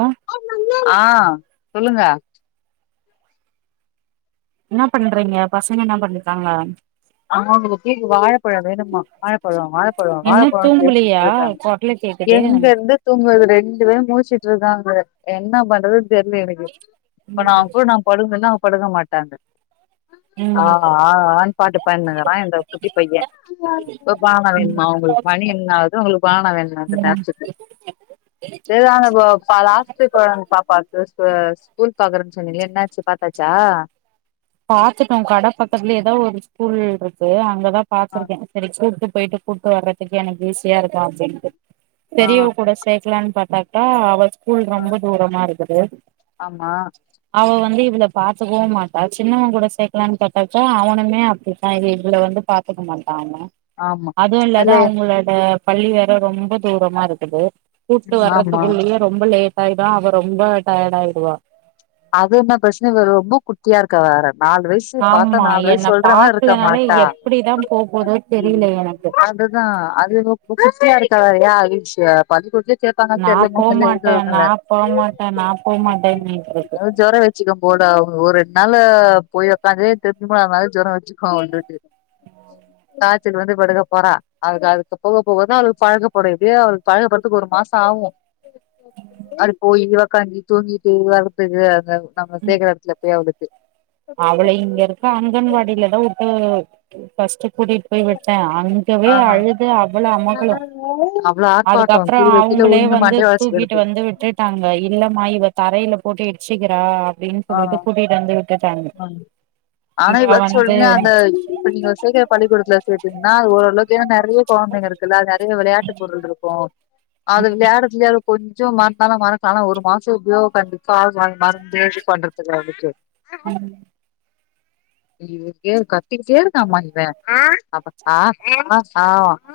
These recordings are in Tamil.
ஆ ஆ சொல்லுங்க என்ன பண்றீங்க பசங்க என்ன பண்ணுதாங்க அவ [unintelligible] வாழ பழோ வேணும்மா வாழப்பழோ வாழப்பழோ இன்னு வாழப்பழோன் தூங்கலியா பேசிட்ருக்காங் கொரலு கேக்குது எங்க இருந்து தூங்க வெக் ரெ ண்டு பேரு மூச்சுட்ருக்காங்க என்ன பண்றது தெர்ல எனக்கு இப்ப நா ம் அவுங் கூட நா படு [unintelligible] படுக்க மாட்டாங்க ஆ ம் ம் ஆ ஆன் பாட்டு பண்ணுகுறா இந்த குட்டி பைய ப பனானா ம் வேணுமா உங்குளுக் மணி என்னா ஆவுது உங்குளுக் பனானா வேணுமா இந்தநேரத்துக்கு [unintelligible] லாஸ்ட் இப்பங் பாப்பாக்கு ஸ்கு ஸ்கூல் க பாக்றன் சொன்னிங்ளே என்னாச்சு பாத்தாச்சா பாத்துட்டோ கட பக்கத்லியேதா ஒரு ஸ் புல்ருக்கு அங்கதா ஆ பாத்துருக்கே செரி கூட்டு போயிட்டு கூப்ட்டு வர்றதுக்கு எனக்கு ஈஸியா இருக்கு அப்டின்ட்டு ஆ பெரியவ கூட சேக்லான் பாத்தாக்கா அவ ஸ்கூல் ஆ, ரொம்ப தூரமா இருக்குது ஆமா அவ வந்து இவள பாத்துக்கவு மாட்டா சின்னவ கூட சேக்கலானு பாத்தாக்கா அவனுமே அப்டித்தா இதுல இவள வந்து பாத்துக்க மாட் டாங்க ஆமா அதுவு இல்லாத அதுல அவுங்களோட பள்ளி வேற ரொம்ப தூரமா இருக்குது கூப்ட்டு ஆமா வர்ரதுக்குள்ளயே ரொம்ப லேட் டாயிடு அவ ரொம்ப டயர்டாயிடுவா அது என்ன பிரச்சன இவ ரொம்ப குட்டியா இருக்க வேற நாலு வயசு பாத்தா ஆமா நாலு என்ன வயசு சொல்ற மார்ருக்க பாக்கலனாலே மாட்டா எப்டிதா போ போதோ தெரியல எனக்கு அது தா அது இவ [inaudible] குட்டியா இருக்கா வேறயா [unintelligible] பள்ளிக்கூடத்லே நா போ மாட்டே நா போ மாட்டே நா போ மாட்டே இனி அ ஜொரோ வெச்சுக்க போடா அவங்க ஊரு னால போய் ஒக்காந்து [inaudible] போன மாரி ஜொரோ வச்சுக்கு வந்துட்டு காச்சல் வந்து படுக்கப் போறா அதுக் அதுக்கு போக போக தா அவளுக் பழக்கப்படு எப்டியு அவளுக் பழகப்படுத்துக்கு ஒரு மாசோ ஆவு அது போயி ஒக்காந்து தூங்கிட்டு வர துக்கு [unintelligible] ஆவு நம்ம சேக்கற எடத்துல போய் அவளுக்கு அவள இங்க இருக்க அங்கன்வாடில தா உட்டு ஃபஸ்ட்டு கூட்டிட் போய்விட்டே அங்கவே ஆ அழுது அவ்வளோ அமக்களோ அவ்ளோ ஆர்ப்பாட்டோ அதுக்கப்றோ கீழ கீழ அவங்களே உழுந்து வந்து மண்டைய தூக்கிட்டு ஒடச்சுக்கிடுது வந்து விட்டுட்டாங்க இல்லமா இவ தரைல போட்டு இடிச்சிக்கறா அப்டினு சொல்லிட்டு கூட்டிட் வந்து விட்டுட்டாங்க ம் ஆனா இவ [unintelligible] வந்து சொன்னாங்க இப்ப நீங்க சேக்கற பள்ளிக்கூடத்ல கேட்டீங்ன்னா ஓரளவுக் ங்க நெறைய கொழந்தைங்க இருக்குல்ல அது நெறைய விளயாட்டு பொருள்ருக்கு அது விளாயாட்றதுலே அவளுக் கொஞ்சோ மறந்தாலு மறக்கலா ஆனா ஒரு மாசோ எப்டியோ கண்டிப்பா [unintelligible] மறந்து [inaudible] பண்றதுக்கு வந்துட்டு அலோ இவ இப்டே கத்திகிட்டே இருக்காம்மா இவ அப்பா ஆ அ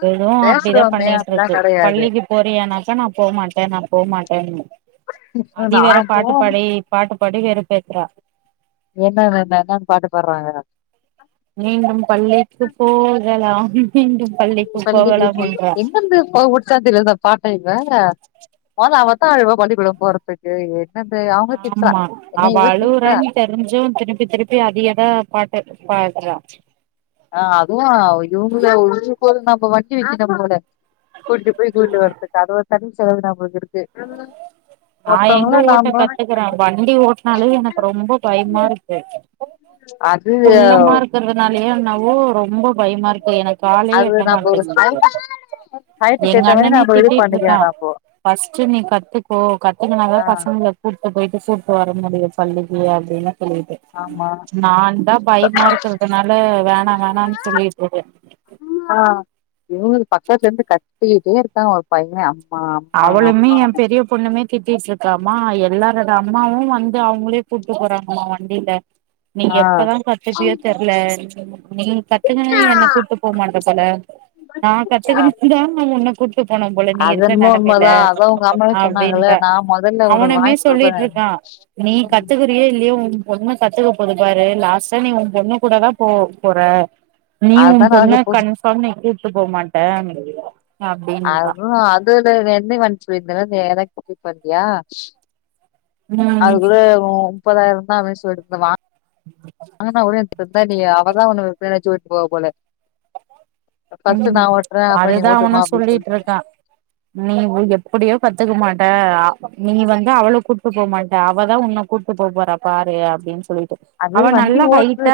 அதுவு அப்டி தா பண்ணிட்ருக்கு கெடையாது பள்ளிக்கு போறியானாக்கா நா போ மாட்டே நா போ மாட்டேன்னு அதி நா வேற பாட்டு போம் பாடி பாட் படிகறத் பேஸ்றா என்னென்ன என்னென்னன் பாட்டு பாட்றாங்கற மீண்டும் பள்ளிக்கு போகலாம் மீண்டும் பள்ளிக்கு போகலாம் போய் என்றா எங்கர்ந்து ப புட்ச்சா தெரியாது இந்த பாட்ட இவ ஆமா அவ ப அழுவா பள்ளிக்கூடோ போறதுக்கு ஏ ஆமா அவ திட்றா அழுவுறான்னு தெரிஞ்சும் திருப்பி திருப்பி அதையேதா பாட்டு பாட்றா அ அதுவு இவங்க ஒன்னுனா நம்ம மட் வெச்சிட்டா போல கூட்டிட்டு போய் கூட்டிட்டு வர்றதுக்காக கட்ட சொல்லறா போல இருக்கு நா எங்கே ஒருத்தவங்கள ஓட்ட நாம கத்துக்கறே வண்டி ஓட்டனாலே எனக்கு ரொம்ப பயமா இருக்கு அது குள்ளமா இருக்கிறதுனாலயோ என்னவோ ரொம்ப பயமா இருக்கு எனக் காலே அது எட்ட நம்ம ஒரு மாட்டேங்க ஹைட் ஹைட்டுக்கு எங்க ஏத்த மாரி அண்ணனே நம்ம இது திட்டிட்டு பண்ணிக்கிறோ இருக்கா நம்போ ஃப்ஸ்ட்டு நீ கத்துக்கோ கத்துக்கினாதா ஆ பசங்கள்ளா கூட்னு போயிட் கூட்டு வர முடியு பள்ளிக்கு அப்பிடின்னு சொல்லிட்டு ஆமா நா தா பயமா இருக்கறிதுனால வேணா வேணான்னு சொல்லிட்டு இருக்க ஆ இவங்களுக்கு பக்கத்துல இருந்து கத்திக்கிட்டே இருக்கா ஒரு பைய அப் அவளுமே ஏ பெரிய பொண்ணுமே திட்டிட்டு இருக்கா மா எல்லாரோட அம்மாவு வந்து அவங்களே கூட்னு போறாங்கம்மா வண்டில நீ ஆ எப்பதா கத்துப்பியோ தெர்ல நீ கத்துக்கினு என்ன கூட்டு போ மாட்ட போல நா கத்துக்குனு தாம்மா உன்ன கூட்டு போனும் போல நீ இருக் உண்ம உண்மதா அதா உங்க அம்மாவே சொன்னாங்களே நா மொதல்ல உனக்கு அவனுமே வாங்கிக் குடுக்குற ஏ உம் பொண்ணு கத்துக்க போது பாரு லாஸ்ட்டா நீ உம் பொண்ணு கூட தா போ போற நீ அதுதா உம் பொண்ண நடக்க போது கன்ஃபார்ம நீ கூட்டு போமாட்ட அதுவ் அதுல [unintelligible] ம் அது கூட முப்பதாயிரம் தா அவனே செல்லிட்டிருக்குறா வா வாங்குனா அழகா உன்ன உக்கார வெச்சு போவ போல ஃபர்ஸ்ட் ம் நா ஓட்டுறே அப்றோ நீ அதுதா அவனு ஓட்டுமா அப்டின்னு சொல்லிட்டு இருக்கா நீ வு எப்பிடியோ கத் த்துக்க மாட்ட அ நீ வந்து அவள கூப்ட்டு போமாட்ட அவதா உன்ன கூட்டுபோ போறா பாரு அப்பிடின்னு சொல்லிட் அது வண்டி ஓட்டற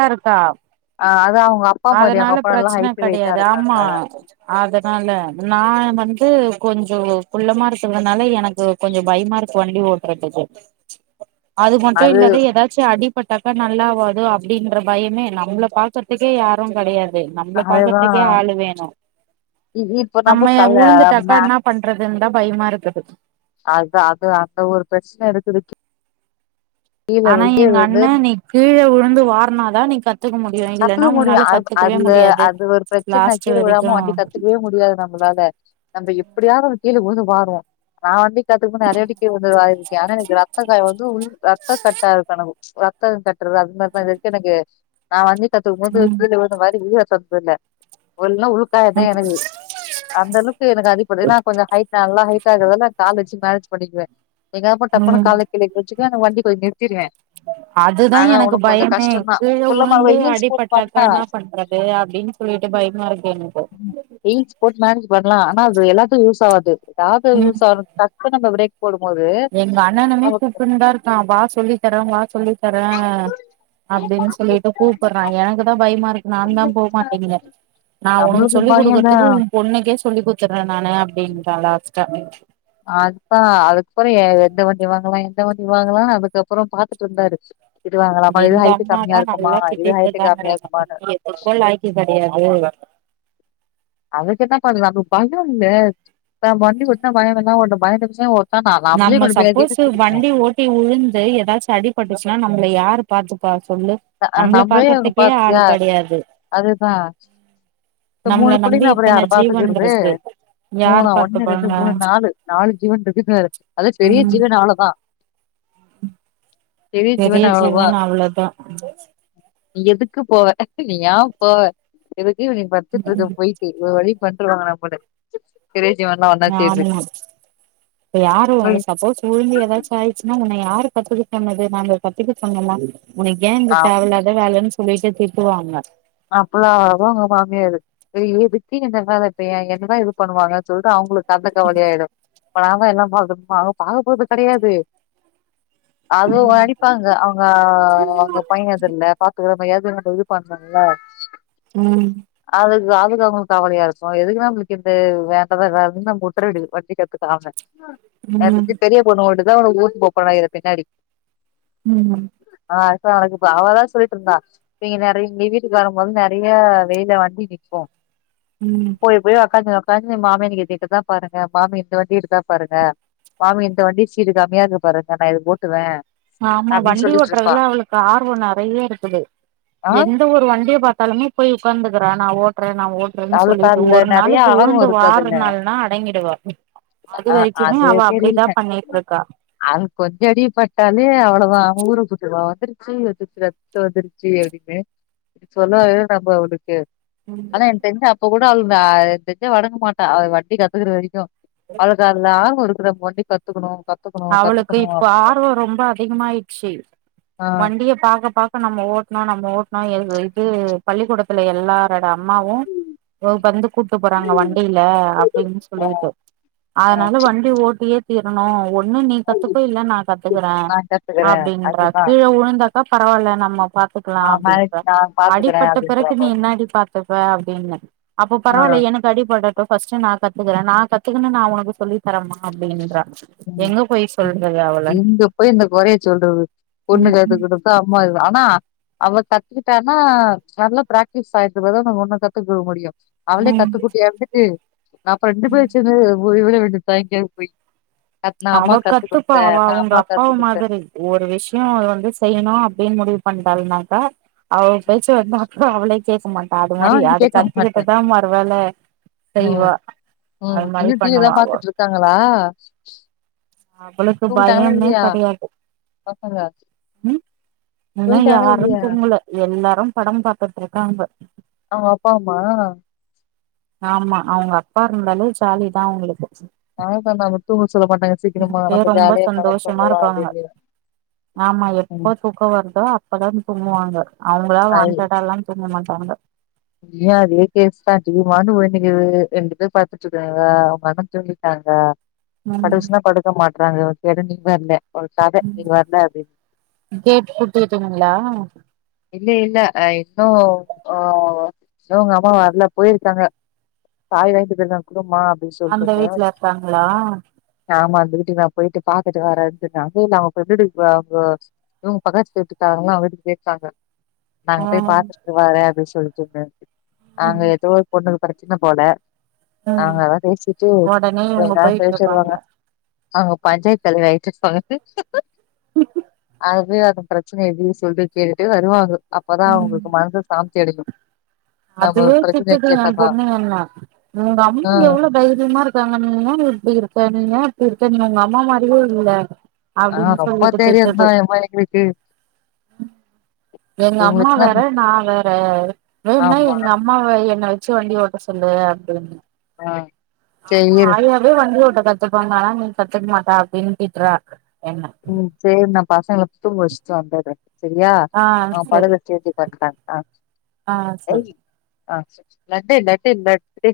அ அது அவங்க அப்பா மாதிரி அதனால அவங்க அப்பா நல்லா பிரச்சன ஹைட்டு கெடையாது வெயிட்டாரு ஆமா அதனால நா நான் வந்து கொஞ்சம் குள்ளமா இருக்கறதுனால எனக்கு கொஞ்சம் பயமாருக்கு வண்டி ஓட்டுறதுக்கு அது மட்டும் இல்லாத ஏதாச்சும் அடி அடி பட்டாக்கா நல்லாவாது அப்பிடின்ற பயமே இல்ல அவுங்கள பாக்கறதுக்கே யாரும் கடையாது ஏ நம்மளப் பாக்குறது ஆ இ இ இப்ப நம்ம கல் அ உழுந்துட்டாக்கா நா என்ன பண்றதுன்னு தா பயமா இருக்குது அதா அந்த ஒரு பிரச்சனை இருக்குது கீழ ஆனா எங்க விழுந்து அண்ணன் நீ கீழே விழுந்து வாருனாதான் நீ கத் கத்துக்க முடியும் அ அதுல முடியாது அது ஒரு பிரச்சனை லாஸ்ட் கீழ வரைக்கு விழாம வண்டி கத்துக்கவே முடியாது நம்பளால நம்ப எப் எப்பிடியாவது கீழே உழுந்து வாருவோ நா வண்டி கத்துக்கபோது நறைய வாட்டி கீழே உழுந்து வாரிருக்கே ஆனா எனக் ரத்தக்காய வந்து உழ் ரத்த கட்டாயிடு ரத்த கட்டறது அது மாரிதா ரிஸ்க்கெனக்கு நா வந்து கத்துக்கும் போது ம் கீழே உழுந்து வாரி [unintelligible] சத்துன்ன உல் எல்லா உருத்தயா இருந்தது அந்த அளவுக்கு எனக்கு அடிப்படும் ஏன்னா கொஞ்சோ ஹைட்டா நல்லா ஹைட்டாருக்கறதலா காலச்சிபே பண்ணிடுவே எங்காப்ப டப்புனு ம் கால கீழேக்கு வச்சுக்க என வண்டி கொஞ் நிறுத்திறுவே அதுதா ஆனா எனக்கு உனுக்கு கொஞ்சோ பயமே கஷ்டதா கீழ குல்லமாவா உழுந்து ஹீல்ஸ் போட்டு அடிபட்டாக்கா வந்தா என்ன பண்றது அப்டின்னு சொல்லிட்டு பயமா இருக்கு எனக்கு ஹீல்ஸ் போட்டுனு வரலா ஆனா அது எல்லாதுக்கும் யூஸ் ஆகாது டாக்டர்கள் யூஸ்ஸவுர டக்குனு போடும்போது எங்கண்ணனுமே நமக்கு கூப்டுனுதான் இருக்கா வா சொல்லித்தரேன் வா சொல்லித்தரேன் அப்பிடினு சொல்லிட்டு கூப்புர்றாங்க எனக்குதா பயமாயிருக்கு நான் தா போ மாட்டேங்கிறே நா உனுக்கு நம்மளுக்கு சொல்லிக் பயந்தா குடுக்கறதுக்கு உன் பொண்ணுக்கே சொ சொல்லி குத்துர்றே நானே அப்பிடீனுத்தாங்க லாஸ்டா அதுப்பா அதுக் கொரியர் எந்த வண்டி வாங்குவே எந்த வண்டி வாங்கலா அதுக்கப்பறோ பாத்துட்டு வந்தாரு இது எங்க அம்மாதா நல்லா இது திட்டிட்டு ஹைட்டு இருக்காங்க கம்மியா இருக்குமானு என்ன [unintelligible] அதுக்கென்ன பண்ண பண்ணுவாங்க இப்ப நா வண்டி ஓட்னா பயங்கரமா ஓட்டனோ பயந்துத்தை ஓட்டனோ நம்ம சப்போஸ் வண்டி ஓட்டி உழுந்து ஏதாச்சு அடி பட்டுச்சுனா நம்பள யாரு பாத்து பாத் நம்பளே அத பாத்தியா கெடையாது அதுதா இப்போ நம்மள மூணு நம்பி புள்ளைங்கல அப்பற இத்தன யாரு ஜீவன் பாத்துகிறது இருக்கு யார் மூணூ ஒண்ணு ரெண்டு பாத்துப்பாங்க மூணு நாலு நாலு ஜீவன்கள் [unintelligible] அது பெரிய ம் ஜீவன் அவ்ளோதா பெரிய ஜீவன் அவ்ளோதா நீ எதுக்குப் போவ நீயா போவ எதுக் ஈவ்னிங் படத்துக்கு போயிட்டு ஒரு வழி பன்ருவாங்களா போலெ ஆமா இப்ப [unintelligible] யாரு ம். சப்போஸ் உழுந்து ஏதாச்சு ஆயிருச்சுனா உன்ன யா யாரு கத்துக்க சொன்னது நாங்க கத்துக்க சொன்னம்மா உனக் ஏ இந்த ஆ தேவ இல்லாத வேலன்னு குளிக்க திட்டுவாங்க அப்பளா அவங்க மாமியாரு ஐய்யோ [unintelligible] இப்ப ஏ எ என்னதா எது பண்ணுவாங்க சொல்ட்டு அவுங்களுக் அந்த கவலையாய்டு அப்ப நாங்க என்னம்மா [unintelligible] பாக போறது கெடயாது அதுவு வடிப்பாங்க அவுங்க அவுங்க பையன் அது இல்ல பாத்துக்குற பையே [unintelligible] இல்ல ம் இது அவுங்க அவுங்களுக்கு கவலையா இருக்கு எதுக்கு நம்மளுக்கு இந்த வேண்டாத வேலேனு நம்ப உட்டர்றது பட்னி கெடக்க [unintelligible] ம் நேத்துக்கு பெரிய பொண்ணு ஓடு [unintelligible] பின்னாடி ம் கனகுப்ப அவளா சொல்லிட்டு இருந்தா நீங்க நெறை இங்க வீட்டுக்கு வரம்போது நெறைய வெயில வண்டி நிக்கு ம் போய்யி போய்யி உக்காந்து உக்காந்து மாமே நீங்க கேட்டுத்தா பாருங்க மாமி இந்த வண்டி எடுத்தா பாருங்க மாமி இந்த வண்டி சீடு கம்மியா இருக்கு பாருங்க நா இது ஓட்டுவே ஆமா அப்டின்னு வண்டி சொல்லிட்டு இருப்பா ஓட்டுறதுல அவளுக்கு ஆர்வோ நெறைய இருக்குது ஆ என் ந்த ஒரு வண்டிய பாத்தாலுமே போய் உக்காந்துகுறா நா ஓட் றே நா ஓடுறேன்னு அவளுக்கு சொல்லிட்டு அதுல ஒரு நெறைய நாளைக்கு ஆர்வோ உளுந்து இருக்கு அதுல வாருநாள்னா அடங்கிடுவா அது ஆ வரைக்குமே அது அவ அப்டிதா தெரில பண்ணிட்டிருக்கா கே அவளதா ஊர கூட்டுவா அவ வந்துட்டு [unintelligible] இப்டி சொல்லாத நம்ம அவளுக்கு ம் இப்ப கூட அழுதா [unintelligible] எனக் தெரிஞ்சு அவ அடங்க மாட்டா அவ வட்டி கத்துக்கற வரைக்கு அவளுக் அந்த ஆர்வொ இருக் கு நம்ம வண்டி கத்துக்கணு க அவளுக்கு இப்போ ஆர்வோ ரொம்ப அதிகமாய்ச்சு ஆ வண்டிய பாக்க பாக்க நம்ம ஓட்னு நம்ம ஓட் நா எதுக்கு வெய்டு பள்ளிக்கூடத்துல எல்லார ஏ அம்மாவு ஓ வந்து கூட்டு போறாங்க வண்டில அப்டின் சொல்லிகிட்டு ஆ அதுனால வண்டி ஓட்டியே ஓட்டீரனு ஓட் ஒன்னு நீ கத்துக்கோ இல்ல நா கத்துக்குறே நா கத்துக்குறே அப்டின்றா அதுதா கீழ உழுந்தாக்க பரவால்ல நம்ம பாத்துக்கலா ஆ மேரேஜ் அப்டின்ற நா பாத்துக்குறே அடிபட்ட அப்டின்றா பிறகு நீ போல என்னாடி பாத்துப்ப அப்டின்ன அப்ப ஆ பரவால்ல எனக்கு அடிபட ப்ப ஃபஸ்டு நா கத்துக்கற நா கத்துகுனு நா உனக்கு சொல்லி தரமா அப்டின்றா ம் எங்க போய் சொல்றது அவள எங்க போயி இந்த கொறைய சொல்றது பொண்ணு ம் கத்து ம் குடுத்து அம்மா இது ஆனா அவ கத்துகிட்டானா நல்லா பிராக்டிஸ் ஆய்ட்ட பிறகு ஒண்ண கத்துக்க முடியு அவளே ம் கத்து குட்டியாருந்துட்டு நா அப்ப ரெண்டு பேரு சேந்து போய் இவளே விட்டுட்டா எங்கியாது போய் நா அவ அம்மாக்கு கத்து கத்துப்பா குடுத்தே அவ நா அம்மாக்கு அவுங்கப்பாவ் கத்து குடுத்தே மாதிரி ஒரு விஷய வந்து செய்யணு அப்டினு முடிவு பண்டாலுனாக்கா அவ பேச்ச வந்து அப்புற அவளே கேக்க மாட்டா அது நா மாரி அத கேக்க மாட்டே கத்துகிட்டுதா மறு வேல ம் செய்வா ம் அது மாரி இன்னு டி வி தா பண்ணுவா அவொ பாத்துட்டு இருக்காங்களா அவளுக்கு தூங்கிட்டாங்களா பயமே இல்லையா கெடையாது பசங்க ம் இன்ன தூங்கிட்டாங்களா யாரு இல்லையா தூங்கல எல்லா ரு படம் பாத்துட்ருக்காங்க அவுங்கப்பாவுமா ஆமா அவங்க அப்பா இருந்தாலே ஜாலி தா அவுங்களுக்கு பகல்ல நாம தூங் ரொம்ப சந்தோஷமா தூங்கலா இருப்பாங்க அப்டின்னு ஆமா எப்ப தூக்க வருதோ அப்பதா தூங்குவாங்க அவங்களா வாண்டாடா எல்லா தூங்கமாட் அவங்க ங்கயு அதே கேஸ் தா டி வி பாட்க்கு ஓடிட்ருக்கிது ரெண்டு பேர் பாத்துட்ருக்காங்க உங்கண்ண தூங்கிட்டாங்க ம் படுக்சொன்னா படுக்க மாட்றானுகொ எதோ நீங்க வர்ல கேட்டுகுட்டே தூங்குங்லா இல்ல இல்ல இன்னு அ இன்னு உங்கம்மா வர்ல போயிருக்காங்க சாவி வாங்கிட் போயிருக்காங்க குடும்மா அந்த வீட்ல இருக்காங்களா ஆமா அந்த வீட்டுக்கு நா போயிட்டு பாத்துட்டு வரேன்துங்க டேய் உங்க வீட்டு ப ப உங்க பக்கத்து வீட்டுக்காரங்ளா வந்துட்டு கேட்டாங்க நாங்க போய் ம் பாத்துட்டு வரே அப்டின் சொ போயிட்ருக்க அங்க ஏதோ ஒரு பொண்ணு ப்ரச்சன போல ம் அவங்கா அதா பேசிட்டு ஒடனே கொஞ்ச இவங்க நேர போயிட்டு கழிச்சி இருப்பாங்க வருவாங்க அவங்க பஞ்சாயத்து தலைவி ஆயிட்ருப்பாங்க [unintelligible] பிரச்சன எது சொல்லிருக்கே ட்டு வருவாங்க அப்பதா ம் அவங்களுக்கு மனச சாந்த செடுக்கும் அதுவே திட்டுது எ பொண்ணு என்ன உங்க அம்மா ஆ எவ்வளவு தைரியமா இருக்காங்க நி என்னா நீ இப்படி இரு ப நீனா இப்படி இருக்க உங்க அம்மா மாரியே இல்ல ஆ அப்படின்னு ரொம்ப சொல்லிட்டு திட்டுது தைரியம்தான் ஏம்மா எங்களுக்கு எங்க அம்மா இவங்களுச்சுன்னா வேற நா வேற வேன்ன ஆமா எங்க அம்மாவ என்ன வச்சு வண்டி ஓட்ட சொல்லு அப்டின்னு ஆ சரி ஆமா இரு ஆயாவே வண்டி ஓட்ட கத்துப்பாங்கனா நீ கத்துக் மாட்டா அப்டின்னு திட்றா என்ன ம் சேரி நா பசங்ல தூங்கவெச்சிட்டு வந்தற சரியா ஆ அவ சரி படத சேத்தி பண்டாங் அ ஆ செரி ஆ செ செ லட்டு லட்டு லட்டு